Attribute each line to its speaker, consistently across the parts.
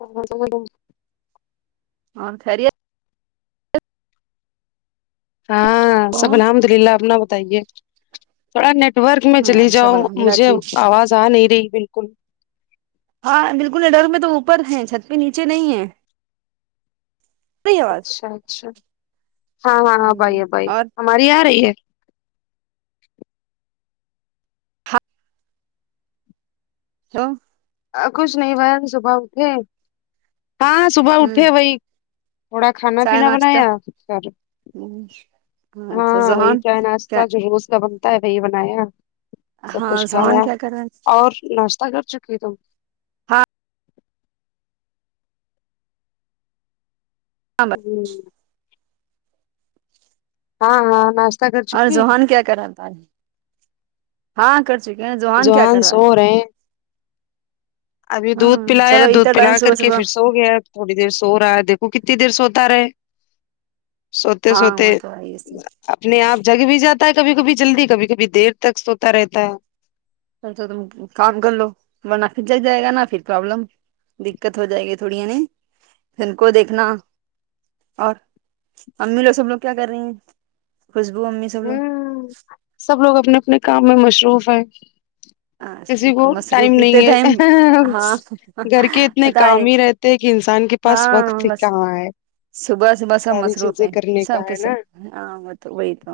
Speaker 1: [unintelligible] madam جی
Speaker 2: اور خیریت
Speaker 1: ہاں سب الحمد للہ اپنا بتائیے تھوڑا نیٹ ورک میں
Speaker 2: ہاں
Speaker 1: چلی جاؤ
Speaker 2: سب الحمد للہ
Speaker 1: مجھے
Speaker 2: ٹھیک
Speaker 1: آواز آ نہیں رہی بالکل
Speaker 2: ہاں بالکل ا ڈرک میں تو اوپر ہے چھت پہ نیچے نہیں ہے رہی آواز
Speaker 1: اچھا اچھا ہاں ہاں ہاں اب ای اب ای
Speaker 2: اور
Speaker 1: ہماری آرہی ہے
Speaker 2: [unintelligible]
Speaker 1: کچھ نہیں بہن صبح اٹھے ہاں صبح
Speaker 2: ہوں
Speaker 1: اٹھے وہی تھوڑا کھانا
Speaker 2: چائے
Speaker 1: پینا
Speaker 2: ناشتہ
Speaker 1: بنایا کر
Speaker 2: ہاں تو
Speaker 1: ہاں وہی
Speaker 2: ذہان
Speaker 1: چائ ناشتہ
Speaker 2: کیا
Speaker 1: جو روز کا بنتا ہے وہی بنایا سب
Speaker 2: ہاں
Speaker 1: کچھ کھایا
Speaker 2: ذہان کیا کر رہا ہے
Speaker 1: اور ناشتہ کر چکی تم
Speaker 2: ہاں
Speaker 1: جی ہاں ہاں ناش
Speaker 2: اور زوہان کیا کر رہا تھا ہے ہاں کر چکے ہیں زوہان کیا
Speaker 1: جوان
Speaker 2: کر رہا ہے
Speaker 1: سو رہے ہیں ابھی دودھ
Speaker 2: ہاں چلو
Speaker 1: پلایا دودھ
Speaker 2: اتنا ٹائم
Speaker 1: پلا
Speaker 2: صبح
Speaker 1: کر کے
Speaker 2: صبح
Speaker 1: پھر سو گیا تھوڑی دیر سو رہا ہے دیکھو کتنی دیر سوتا رہے سوتے
Speaker 2: ہاں
Speaker 1: سوتے
Speaker 2: وہ تو ہے پھر
Speaker 1: اپنے آپ جگ بھی جاتا ہے کبھی کبھی جلدی کبھی کبھی دیر تک سوتا رہتا ہے
Speaker 2: پلسو تم کام کر لو ورنہ پھر جل جائے گا نا پھر پرابلم دقت ہو جائے گی تھوڑی ہیں نہیں ان کو دیکھنا اور امی لوگ سب لوگ کیا کر رہی ہیں خوشبو امی سب
Speaker 1: ہ
Speaker 2: لوگ
Speaker 1: سب لوگ اپنے اپنے کام میں مصروف ہیں کسی کو
Speaker 2: ہاں مصروف
Speaker 1: ٹائم
Speaker 2: اتنے
Speaker 1: نہیں
Speaker 2: ٹائم
Speaker 1: ہے
Speaker 2: ہاں
Speaker 1: گھر کے اتنے
Speaker 2: پتا ہے
Speaker 1: کام ہی رہت تے کہ ایک انسان کے پاس
Speaker 2: ہاں
Speaker 1: وقت ہی
Speaker 2: بس
Speaker 1: کہاں ہے
Speaker 2: صبح صبح سب
Speaker 1: ساری
Speaker 2: مصروف
Speaker 1: چیزیں
Speaker 2: ہے
Speaker 1: کرنے
Speaker 2: سب
Speaker 1: کا ہے نا
Speaker 2: کےسب ہاں وہ تو وہی تو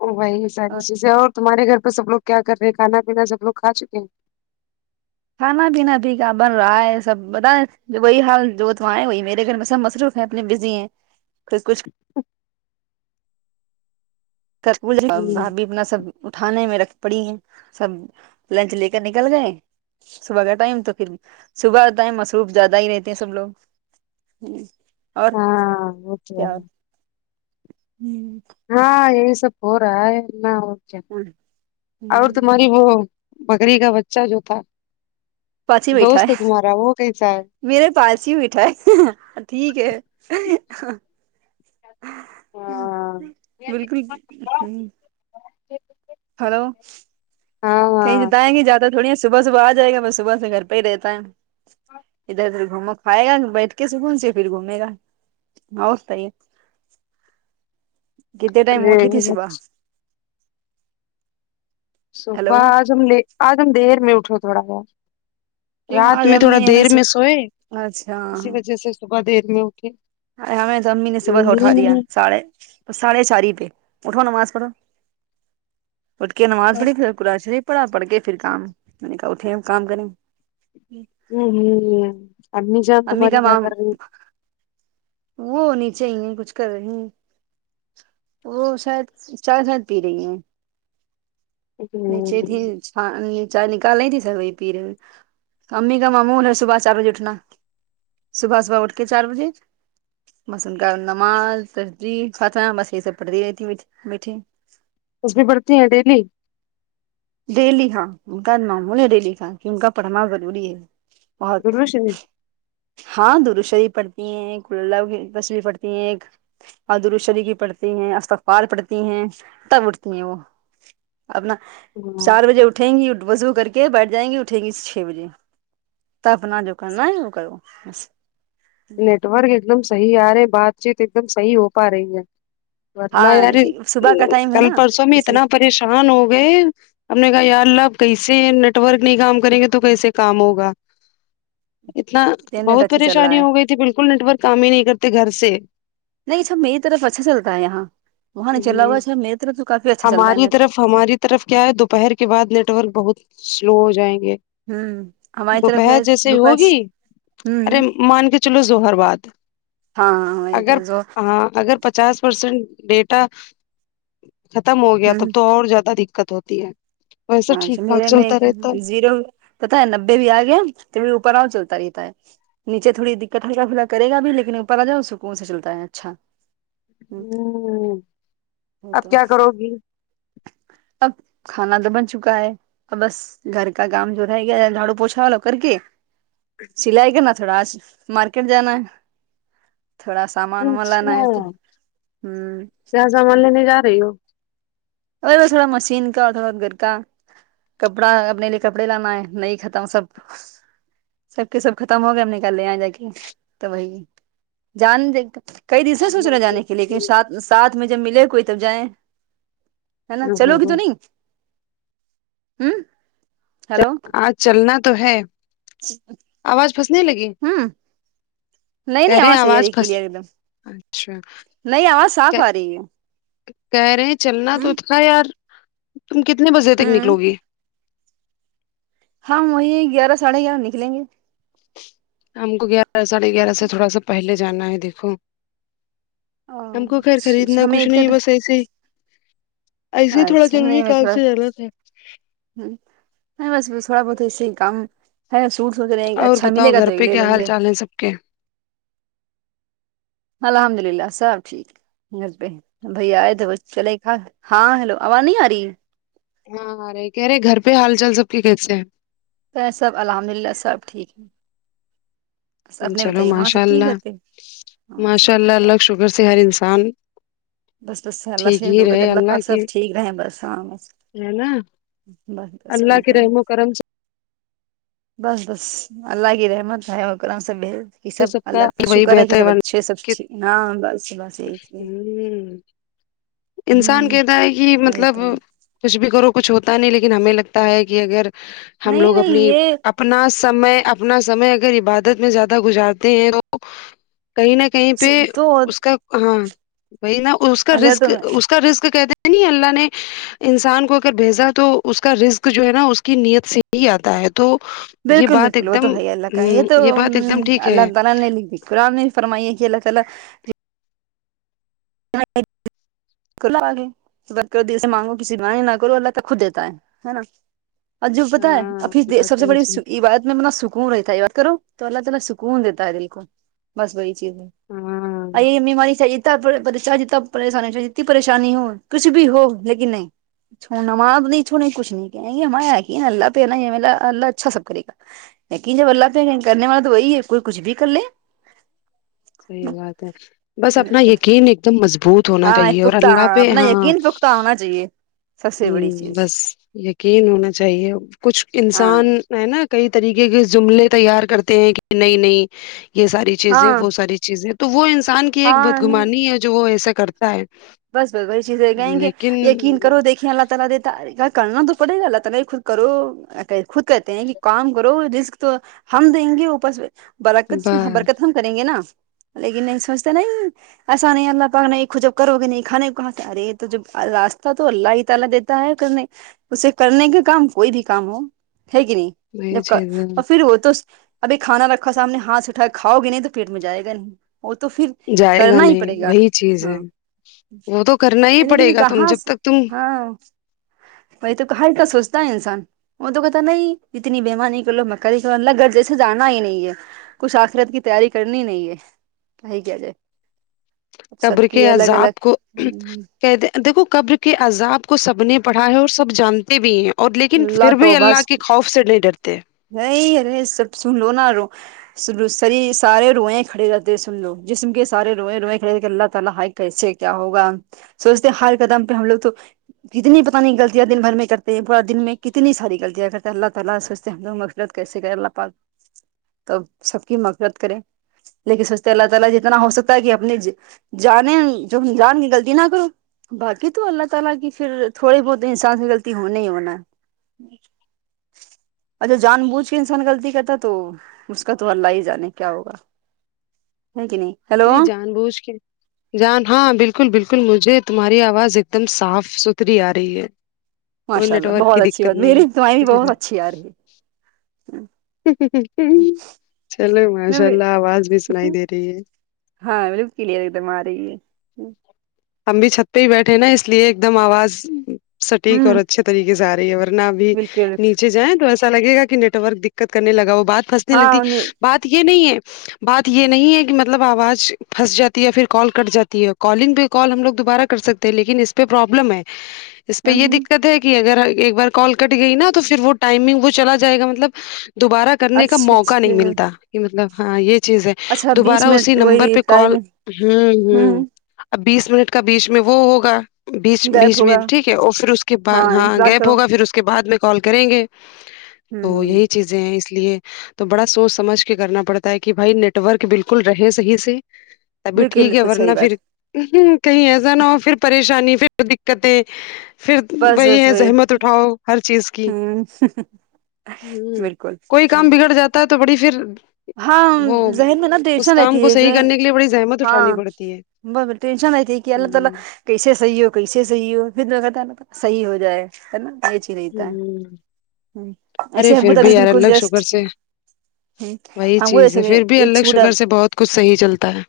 Speaker 1: او وہی ساری چیزیں اور تمہارے گھر پہ سب لوگ کیا کر رہے ہیں کانا پینا سب لوگ کھا چکے ہیں
Speaker 2: کھانا پینا بھی کیا بن رہا ہے سب بتیں جو وہی حال جو تو آئے وہی میرے گھر میں سب مسروف اپنے بزی ہیں پھر کچھ
Speaker 1: ہیں
Speaker 2: [unintelligible]
Speaker 1: ہمم
Speaker 2: بھابھی اپنا سب اٹھانے میں رکھ پڑی ہیں سب لنچ لے کر نکل گئے صبح کا ٹائم تو پھر صبح ٹائم مصروف زیادہ ہی رہتے ہیں سب لوگ ہ اور
Speaker 1: ہاں وہ تو
Speaker 2: کیا
Speaker 1: ہے
Speaker 2: ہ
Speaker 1: ہاں یہی سب ہو رہا ہے نا اور کیا اور تمہاری وہ بکری کا بچہ جو تھا
Speaker 2: پچی بیٹٹھا ہے
Speaker 1: دوست تمہارا وہ کیسا ہے
Speaker 2: میرے پاس ہی بیٹھا ہے ٹھیک ہے
Speaker 1: ہاں
Speaker 2: بالکل صحیح ہیلو
Speaker 1: ہاں
Speaker 2: کہیں
Speaker 1: ہاں
Speaker 2: جتائیں گ جاتا تھوڑی ہے صبح صبح آ جائے گا میں صبح سے گھر پہ ہی رہتا ہے ادھر ادھر گھومو کھائے گا بیٹھ کے سکون سے پھر گھومے گا اور صحیح ہے کتنے ٹائم
Speaker 1: ارے
Speaker 2: اٹھی تھی صبح ہلو
Speaker 1: صبح آج ہم لے آج ہم دیر میں اٹھو تھوڑا گار
Speaker 2: کیوں
Speaker 1: رات
Speaker 2: آج
Speaker 1: میں
Speaker 2: امی
Speaker 1: تھوڑا
Speaker 2: نے ہمیں
Speaker 1: دیر میں سوئے
Speaker 2: اچھا
Speaker 1: اسی وجہ سے صبح دیر میں اٹھے
Speaker 2: ارے ہمیں امی نے صبح سے
Speaker 1: نیند
Speaker 2: اٹھا
Speaker 1: ہی
Speaker 2: دیا
Speaker 1: نہیں
Speaker 2: ساڑے ساڑھے چار ہی پہ اٹھوا نماز پڑھو اٹھ کے نماز
Speaker 1: ہوں
Speaker 2: پڑھی پھر قرآن شریف پڑھا پڑھ کے پھر کام میں نے کہا اٹھے کام کریں
Speaker 1: ھم ھم امی جان
Speaker 2: امی
Speaker 1: تمہاری
Speaker 2: کا
Speaker 1: کیا
Speaker 2: کام
Speaker 1: کررہی
Speaker 2: وہ نیچے ہی ہے کچھ کر رہے وہ شاید چائی شاید پی رہی ہیں نیچے ہی تھی ہ چائے نکال رہ تھی سب وہ پی رہ امی کا مامول صبح چار بجے اٹھنا صبح صبح اٹھ کے چار بجے بس ان کا نماز تسبیح خاتہ بس یہ سب پڑتی رہتی بیٹھے بیٹھے
Speaker 1: تسبیح بڑھتی ہیں ڈیلی
Speaker 2: ڈیلی ہاں ان کا معمول ہے ڈیلی کا کہ ان کا پڑھنا ضروری ہے بہت
Speaker 1: درود شریف
Speaker 2: ہاں درود شریف پڑھتی ہے کھلا تسبیح پڑھتی ہے ایک اور درود شریف پڑھتی ہیں استغفار پڑھتی ہیں تب اٹھتی ہے وہ اپنا
Speaker 1: ہاں
Speaker 2: چار بجے اٹھیں گی وضو کر کے بیٹھ جائیں گی اٹھیں گی چھ بجے تو اپنا جو کرنا ہے وہ کر بس
Speaker 1: نیٹورک ایک دم صحیح آ رہے بات چیت ایک دم صحیح ہو پا رہی ہے ورنہ
Speaker 2: ہاں
Speaker 1: یار
Speaker 2: صبح کا ٹائم ہے
Speaker 1: کل
Speaker 2: نا
Speaker 1: پرسوں میں
Speaker 2: اس لیے
Speaker 1: اتنا پریشان ہو گئے ہم نے کہا یا اللہ اب کیسے نیٹ ورک نہیں کام کریں گے تو کیسے کام ہوگا اتنا
Speaker 2: انٹرنیٹ
Speaker 1: بہت
Speaker 2: اچھا چل رہا
Speaker 1: پریشانی
Speaker 2: ہے
Speaker 1: ہو گئی تھی بالکل نیٹورک کام ہی نہیں کرتے گھر سے
Speaker 2: نہیں سب میری طرف اچھا چلتا ہے یہاں وہاں نہیں چلارہ ہوگا میری طرف تو کافی اچھا چلتا ہے
Speaker 1: ہماری
Speaker 2: نیٹ
Speaker 1: طرف ہماری طرف کیا ہے دوپہر کے بعد نیٹ ورک بہت سلو ہو جائیں گے
Speaker 2: ہوں ہماری طرف
Speaker 1: دوپہر
Speaker 2: ہے
Speaker 1: جیسے ہی
Speaker 2: دوپہر
Speaker 1: ہوگی ارے
Speaker 2: ہوں
Speaker 1: مان کے ظہر بعد
Speaker 2: ہاں ہاں وہی
Speaker 1: اگر
Speaker 2: تو ز
Speaker 1: ہاں اگر پچاس پرسینٹ ڈیٹا ختم ہو گیا
Speaker 2: ہوں
Speaker 1: تب تو اور زیادہ دقت ہوتی ہے ویسے
Speaker 2: ہاں
Speaker 1: ٹھیک
Speaker 2: [unintelligible]
Speaker 1: ٹھاک
Speaker 2: میرے میں
Speaker 1: چلتا رہتا ہے
Speaker 2: زیرو تو تھا نببے بھی آ گیا تو اوپر آؤں چلتا رہتا ہے نیچے تھوڑ دقت ہلکاھلا کرے گا بھی لیکن اپر آجائے تو پھر سکون سے چلتا ہے اچھا
Speaker 1: ہوں اب کیا کرو گی
Speaker 2: [unintelligible] اب کھانا تو بن چکا ہے بس گھر کا کام جو رہ گیا جھاڑو پوچا وہ کر کے سلائی کرنا تھوڑا آج مارکیٹ جانا ہے تھوڑا سامان ومان لانا
Speaker 1: اچھا
Speaker 2: ہے تو ھم
Speaker 1: کیا سامان لینے جارہی ہو
Speaker 2: اور تھوڑا مشین کا اور تھوڑا گھر کا کپڑا اپنے لیے کپڑے لانا ہے نہیں ختم سب سب کے سب ختم ہو گئے ہم نکال لے آ جا کے تو وہی جان د کئی دن سے سوچ
Speaker 1: ہ
Speaker 2: رہے ہے جانے کے لی لیکن سات ساتھ میں جب ملے کوئی تب جائیں ہے نا
Speaker 1: ہ
Speaker 2: چلوگی تو
Speaker 1: ہ
Speaker 2: نہیں ہمم ہیلو
Speaker 1: آج چلنا تو ہے آواز پھنسنے لگی
Speaker 2: ہوں نہیں
Speaker 1: کہے
Speaker 2: نہیں
Speaker 1: رہے
Speaker 2: صحیح آ رہی
Speaker 1: آواز
Speaker 2: ہے
Speaker 1: پھس
Speaker 2: کلیئر ایک دم
Speaker 1: اچھا
Speaker 2: نہیں آواز صاف آ رہی ہے
Speaker 1: کہہ رہے ہیں چلنا
Speaker 2: ہ
Speaker 1: تو تھا یار تم کتنے بجے تک
Speaker 2: ہوں
Speaker 1: نکلو گی
Speaker 2: ہم وہی گیارہ ساڑھے گیارہ نکلیں گے
Speaker 1: ہم کو گیارہ ساڑھے گیارہ سے تھوڑا سا پہلے جانا ہے دیکھو ہم کو گھر
Speaker 2: اچھا
Speaker 1: خریدنا
Speaker 2: اچھا ہمیں
Speaker 1: کچھ
Speaker 2: اتنے
Speaker 1: نہیں بس ایسے ہی ایسے ہی تھوڑا
Speaker 2: اچھا
Speaker 1: ضروری
Speaker 2: نہیں میں
Speaker 1: کام
Speaker 2: تھوڑا
Speaker 1: سے جانا تھا
Speaker 2: ہ نہیں بس تھوڑا بہتسی کام ہے سوٹ سوچ رہے ہیں کہ اچھا ملے گا تو یہ لے لیں گے
Speaker 1: اوکے
Speaker 2: الحمد للہ سب ٹھیک گھر پہ بھیا آئے تو چلے کہا ہاں ہیلو آواز نہیں آ رہی ہے
Speaker 1: ہاں ہ رہے کہہ رہے گھر پہ حال چال سب کے کیسے ہیں
Speaker 2: تو سب الحمد للہ سب ٹھیک ہے بس اپنے
Speaker 1: چلو
Speaker 2: بتائیے وہاں
Speaker 1: ماشاء
Speaker 2: سب ٹھیک
Speaker 1: اللہ
Speaker 2: گھر پہ
Speaker 1: ماشاء اللہ اللہ شگر سے ہر انسان
Speaker 2: بس بس سے اللہ سے
Speaker 1: ٹھیک
Speaker 2: یہ
Speaker 1: ہی
Speaker 2: [unintelligible] ہے
Speaker 1: رہے
Speaker 2: اللہ پاک
Speaker 1: کی
Speaker 2: سب ٹھیک رہے ہیں بس ہاں بس
Speaker 1: ہے نہ
Speaker 2: بس بس وہی
Speaker 1: کے
Speaker 2: تو
Speaker 1: رحم و کرم سے
Speaker 2: بس بس اللہ کی رحمت ہے وہ کرم سب ہے یہ سب اللہ کا
Speaker 1: وہی
Speaker 2: شکر ہے کہ
Speaker 1: بہتر
Speaker 2: سب
Speaker 1: بن
Speaker 2: اچھے سب ہاں بس بس یہی چاہیے
Speaker 1: انسان کہتا ہے کہ مطلب
Speaker 2: تو
Speaker 1: کچھ بھی کرو کچھ ہوتا نہیں لیکن ہمیں لگتا ہے کہ اگر ہم
Speaker 2: نہیں
Speaker 1: لوگ
Speaker 2: نہیں
Speaker 1: اپنی
Speaker 2: یہ
Speaker 1: اپنا سمے اپنا سمے اگر عبادت میں زیادہ گزارتے ہیں تو کہیں نہ کہیں پہ
Speaker 2: تو
Speaker 1: اس کا ہاں وہی نا اس کا
Speaker 2: اظہر تو
Speaker 1: رزق اس کا رزق کہتے نہیں اللہ نے انسان کو اگر بھیجا تو اس کا رزق جو ہے نا اس کی نیت سے ہی آتا ہے تو یہ
Speaker 2: بالکل
Speaker 1: بات
Speaker 2: بالکل
Speaker 1: ایک
Speaker 2: وہ تو
Speaker 1: دم
Speaker 2: بھائی اللہ کا یہ
Speaker 1: ہ
Speaker 2: تو
Speaker 1: بات ایک دم ٹھیک ہے
Speaker 2: اللہ تعالی نے قران میں ہی فرمائی کے اللہ تعالی [unintelligible] [unintelligible] نہ کرو اللہ کا خود دیتا ہے نا اج پتا ہے
Speaker 1: ہاں
Speaker 2: ابھی سب
Speaker 1: بس
Speaker 2: سے
Speaker 1: وہی چیز
Speaker 2: بڑی عبادت میں سکون رہتا ہے عبادت کرو تو اللہ تعالی سکون دیتا ہے دل کو بس وہی چیز
Speaker 1: ہاں
Speaker 2: ہے امی ہماری [unintelligible] چاہے جتنا پریشانی ہو چاہے جتنی پریشانی ہو کچھ بھی ہو لیکن نہیں چھوڑنماز نہیں چھوڑ نہیں کچھ نہیں کہ یہ ہم ن اللہ پہ ہے نالہ اللہ اچھا سب کرے گا یقین جب اللہ پہ کرنے والا تو وہی ہے کوئی کچھ بھی کر لے
Speaker 1: صحیح بات ہے بس اپنا یقین ایک دم مضبوط ہونا
Speaker 2: ہاں
Speaker 1: چاہیے اور
Speaker 2: پختہ
Speaker 1: اللہ پہ
Speaker 2: اپنا
Speaker 1: ہاں
Speaker 2: یقین پختہ ہونا چاہیے سب سے بڑی
Speaker 1: ہوں
Speaker 2: چیز
Speaker 1: بس یقین ہونا چاہیے کچھ
Speaker 2: ہاں
Speaker 1: انسان ہے نا کئی طریقے کے جملے تیار کرتے ہیں کہ نہیں نہیں یہ ساری چیزیں
Speaker 2: ہاں
Speaker 1: وہ ساری چیز ہے تو وہ انسان کی ایک
Speaker 2: ہاں نہیں
Speaker 1: بدگمانی ہے جو وہ ایسا کرتا ہے
Speaker 2: بس بس وہی چیزیں گائیں گے
Speaker 1: لیکن
Speaker 2: یقین کرو دیکھیں اللہ تعالی دیتا کرنا تو پڑے اللہ تعالی نہیں خود کرو خود کہتے ہیں کہ کام کرو رزق تو ہم دیں گے اوپر سے برکت
Speaker 1: بس
Speaker 2: برکت ہم کریں گے نا لیکن نہیں سوچتے نہیں ایسا نہیں اللہ پاک نہیں کج کروگے نہیں کھانے کو کہاں سے ارے تو جب راستہ تو اللہ ہی تعالی دیتا ہے کرنے اسے کرنے کا کام کوئی بھی کام ہو ہے کہ نہیں
Speaker 1: وہی
Speaker 2: جب
Speaker 1: چیز ہے
Speaker 2: اور پھر وہ تو ابھی کھانا رکھا سامنے ہاتھ اٹھا کے کھاؤ گے نہیں تو پیٹ میں جائے گا نہیں وہ تو پھر
Speaker 1: جائے گا
Speaker 2: کرنا ہی
Speaker 1: نہیں
Speaker 2: پڑے گا
Speaker 1: وہی چیز
Speaker 2: ہاں
Speaker 1: ہے وہ تو کرنا ہی
Speaker 2: لیکن
Speaker 1: پڑے
Speaker 2: کہ
Speaker 1: گا تم
Speaker 2: کہاں
Speaker 1: جب
Speaker 2: سے
Speaker 1: تک تم
Speaker 2: ہاں وہی تو ہل کا سوچتا ہے انسان وہ تو پتا نہیں اتنی بیمانی کر لو مکا ری کرو مطلب الله کے گھر جیسے جانا ہی نہیں ہے کچھ آخرت کی تیاری کرنی نہیں ہے کیا ہی کیا جائے سب
Speaker 1: قبر کے
Speaker 2: کی الگ
Speaker 1: عزاب
Speaker 2: الگ
Speaker 1: کو
Speaker 2: اللہ
Speaker 1: کہتے دیکھو قبر کے عذاب کو سب نے پڑھا ہے اور سب جانتے بھی ہیں اور لیکن پھر بھی
Speaker 2: تو
Speaker 1: اللہ
Speaker 2: بس
Speaker 1: کے خوف سے نہیں ڈرتے
Speaker 2: نہیں ارے سب سن لو نا رو سنو سری سارے روئیں کھڑے رہتے سن لو جسم کے سارے روئیں روئیں کھڑے رہتے ہیں اللہ تعالی کیسے کیا ہوگا سوچتے ہیں ہر قدم پہ ہم لوگ تو کتنی پتا نہیں غلطیاں دن بھر میں کرتے پورا دن میں کتنی ساری غلطیاں کرتا ہے اللہ تعالی سوچتے ہم لوگ مقفرت کیسے کرے اللہ پاک تو سب کی مقفرت کرے لیکن سوچتے اللہ تعالی جتنا ہو سکتا ہے کہ اپنی جان ان جانے میں غلطی نہ کرو باقی تو اللہ تعالی کی پھر تھوڑی بہت انسان سے غلطی ہونا ہی ہونا ہے اچھا جان بوجھ کے انسان غلطی کرتا تو اس کا تو اللہ ہی جانے کیا ہوگا ہے کے نہیں ہیلو
Speaker 1: نہیں جان بوجھ کے جان ہاں بالکل بالکل مجھے تمہاری آواز ایک دم صاف ستھری آ رہی ہے کوئی
Speaker 2: ماشاء
Speaker 1: نیٹ
Speaker 2: اللہ
Speaker 1: ورک
Speaker 2: بہت
Speaker 1: کی
Speaker 2: اچھی
Speaker 1: دقت
Speaker 2: بات
Speaker 1: نہیں
Speaker 2: میری
Speaker 1: ہے
Speaker 2: تمہاری بہت اچھی آ رہی ہے
Speaker 1: چلو ماشاء اللہ آواز بھی سنائی دے رہی ہے
Speaker 2: ہاں بالکل کلئیر ایک دم آ رہی ہے
Speaker 1: ہم بھی چھت پہ ہی بیٹھے نا اس لیے ایک دم آواز سٹیک اور
Speaker 2: ہوں
Speaker 1: اچھے طریقے سے آ رہی ہے ور نہ ابھی
Speaker 2: بالکل
Speaker 1: نیچے جائیں تو ایسا لگے گا کہ نیٹ ورک دقت کرنے لگا وہ بات پھنسنے
Speaker 2: ہاں
Speaker 1: لگتی بات یہ نہیں ہے بات یہ نہیں ہے کہ مطلب آواز پھنس جاتی ہے پھر کال کٹ جاتی ہے کالنگ بھی کال ہم لوگ دوبارہ کر سکتے ہیں لیکن اس پہ پروابلم ہے اس پہ یہ دقت ہے کہ اگر ایک بار کال کٹ گئی نا تو پھر وہ ٹائمنگ وہ چلا جائے گا مطلب دوبارہ کرنے کا
Speaker 2: اچھا
Speaker 1: موقع نہیں
Speaker 2: اچھا
Speaker 1: ملتا کہ مطلب ہاں یہ چیز ہے
Speaker 2: اچھا
Speaker 1: دوبارہ
Speaker 2: بیس
Speaker 1: اسی
Speaker 2: منٹ
Speaker 1: نمبر
Speaker 2: وہی
Speaker 1: پہ کال
Speaker 2: ٹائم
Speaker 1: ہوں ہوں اب بیس منٹ کا بیچ میں وہ ہوگا بیچ
Speaker 2: گیپ
Speaker 1: بیچ میں
Speaker 2: ہوگا
Speaker 1: ٹھیک ہے اور پھر اس کے بعد ہاں
Speaker 2: انتظار
Speaker 1: گیپ
Speaker 2: کرو ہوں
Speaker 1: ہوگا پھر اس کے بعد میں کال کریں گے تو
Speaker 2: ہوں
Speaker 1: یہی چیزیں ہیں اس لیے تو بڑا سوچ سمجھ کے کرنا پڑتا ہے کہ بھائی نیٹورک بالکل رہے صحیح سے ابھی
Speaker 2: بالکل
Speaker 1: ٹھیک ہے
Speaker 2: بالکل
Speaker 1: ورنہ
Speaker 2: صحیح بات
Speaker 1: پھر کہیں ایسا نہ ہو پھر پریشانی پھر دقتیں پھر
Speaker 2: بس
Speaker 1: وہی
Speaker 2: بس
Speaker 1: ہے زحمت اٹھاؤ ہر چیز کی
Speaker 2: ہوں
Speaker 1: ہوں
Speaker 2: بالکل
Speaker 1: کوئی کام بگڑ جاتا ہے تو بڑی پھر
Speaker 2: ہاں
Speaker 1: وہ
Speaker 2: ذہن میں نا
Speaker 1: اس
Speaker 2: ٹینشن
Speaker 1: کام
Speaker 2: رہتی
Speaker 1: کو
Speaker 2: ہے ایک
Speaker 1: صحیح کرنے کے لیے بڑی زحمت اٹھانی
Speaker 2: ہاں
Speaker 1: پڑتی ہے
Speaker 2: بابا ٹنشن رہتی کہ اللہ تعالی
Speaker 1: ہوں
Speaker 2: کیسے صحیح ہو کیسے صحیح ہو پھر اللہ تعالی کا صحیح ہو جائے ہے نا
Speaker 1: ہوں ارے پھر بھی
Speaker 2: [unintelligible]
Speaker 1: یار
Speaker 2: باکل
Speaker 1: اللہ شکر
Speaker 2: جسٹ
Speaker 1: سے
Speaker 2: ہ
Speaker 1: وہی
Speaker 2: ہم خود
Speaker 1: چیز
Speaker 2: ایسے
Speaker 1: ہے
Speaker 2: میں
Speaker 1: پھر بھی
Speaker 2: ایک
Speaker 1: اللہ
Speaker 2: سوٹ اب
Speaker 1: شکر سے بہت کچھ صحیح چلتا ہے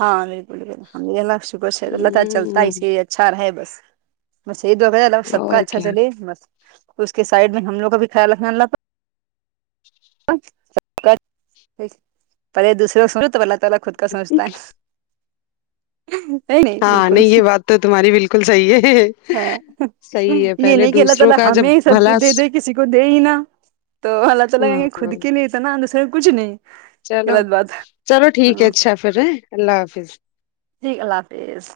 Speaker 2: ہاں بالکل ب اللہ شکر سے اللہ تعالی چلتا ہے
Speaker 1: ہ
Speaker 2: اسی اچھا رہے بس بس یہی دعا کریں اللہ سب کا
Speaker 1: اور
Speaker 2: اچھا
Speaker 1: کیا
Speaker 2: چلے بس اس کے سائڈ میں ہم لوگ کا بھی خیال رکھنا اللہ پاک [unintelligible] دوسرے کو سوچو تو اللہ تعالی خود کا سوچتا ہے نہیں نہیں
Speaker 1: ہاں
Speaker 2: بالکل صحیح
Speaker 1: یہ بات تو تمہاری بالکل صحیح ہے
Speaker 2: ہاں
Speaker 1: صحیح ہے
Speaker 2: یہ
Speaker 1: پہلے
Speaker 2: نہیں کہ اللہ
Speaker 1: دوسروں
Speaker 2: تعالی
Speaker 1: کا جب
Speaker 2: ہمیں ہی سب کو
Speaker 1: بھلا
Speaker 2: دے دے کسی کو دے ہی نا تو اللہ تعالی
Speaker 1: ہاں
Speaker 2: کہیں گے خود کے لیے اتنا دوسرے کچھ نہیں
Speaker 1: چلو
Speaker 2: غلط بات
Speaker 1: چلو ٹھیک ہے
Speaker 2: ہاں
Speaker 1: اچھا پھر ہے اللہ حافظ
Speaker 2: جی اللہ حافظ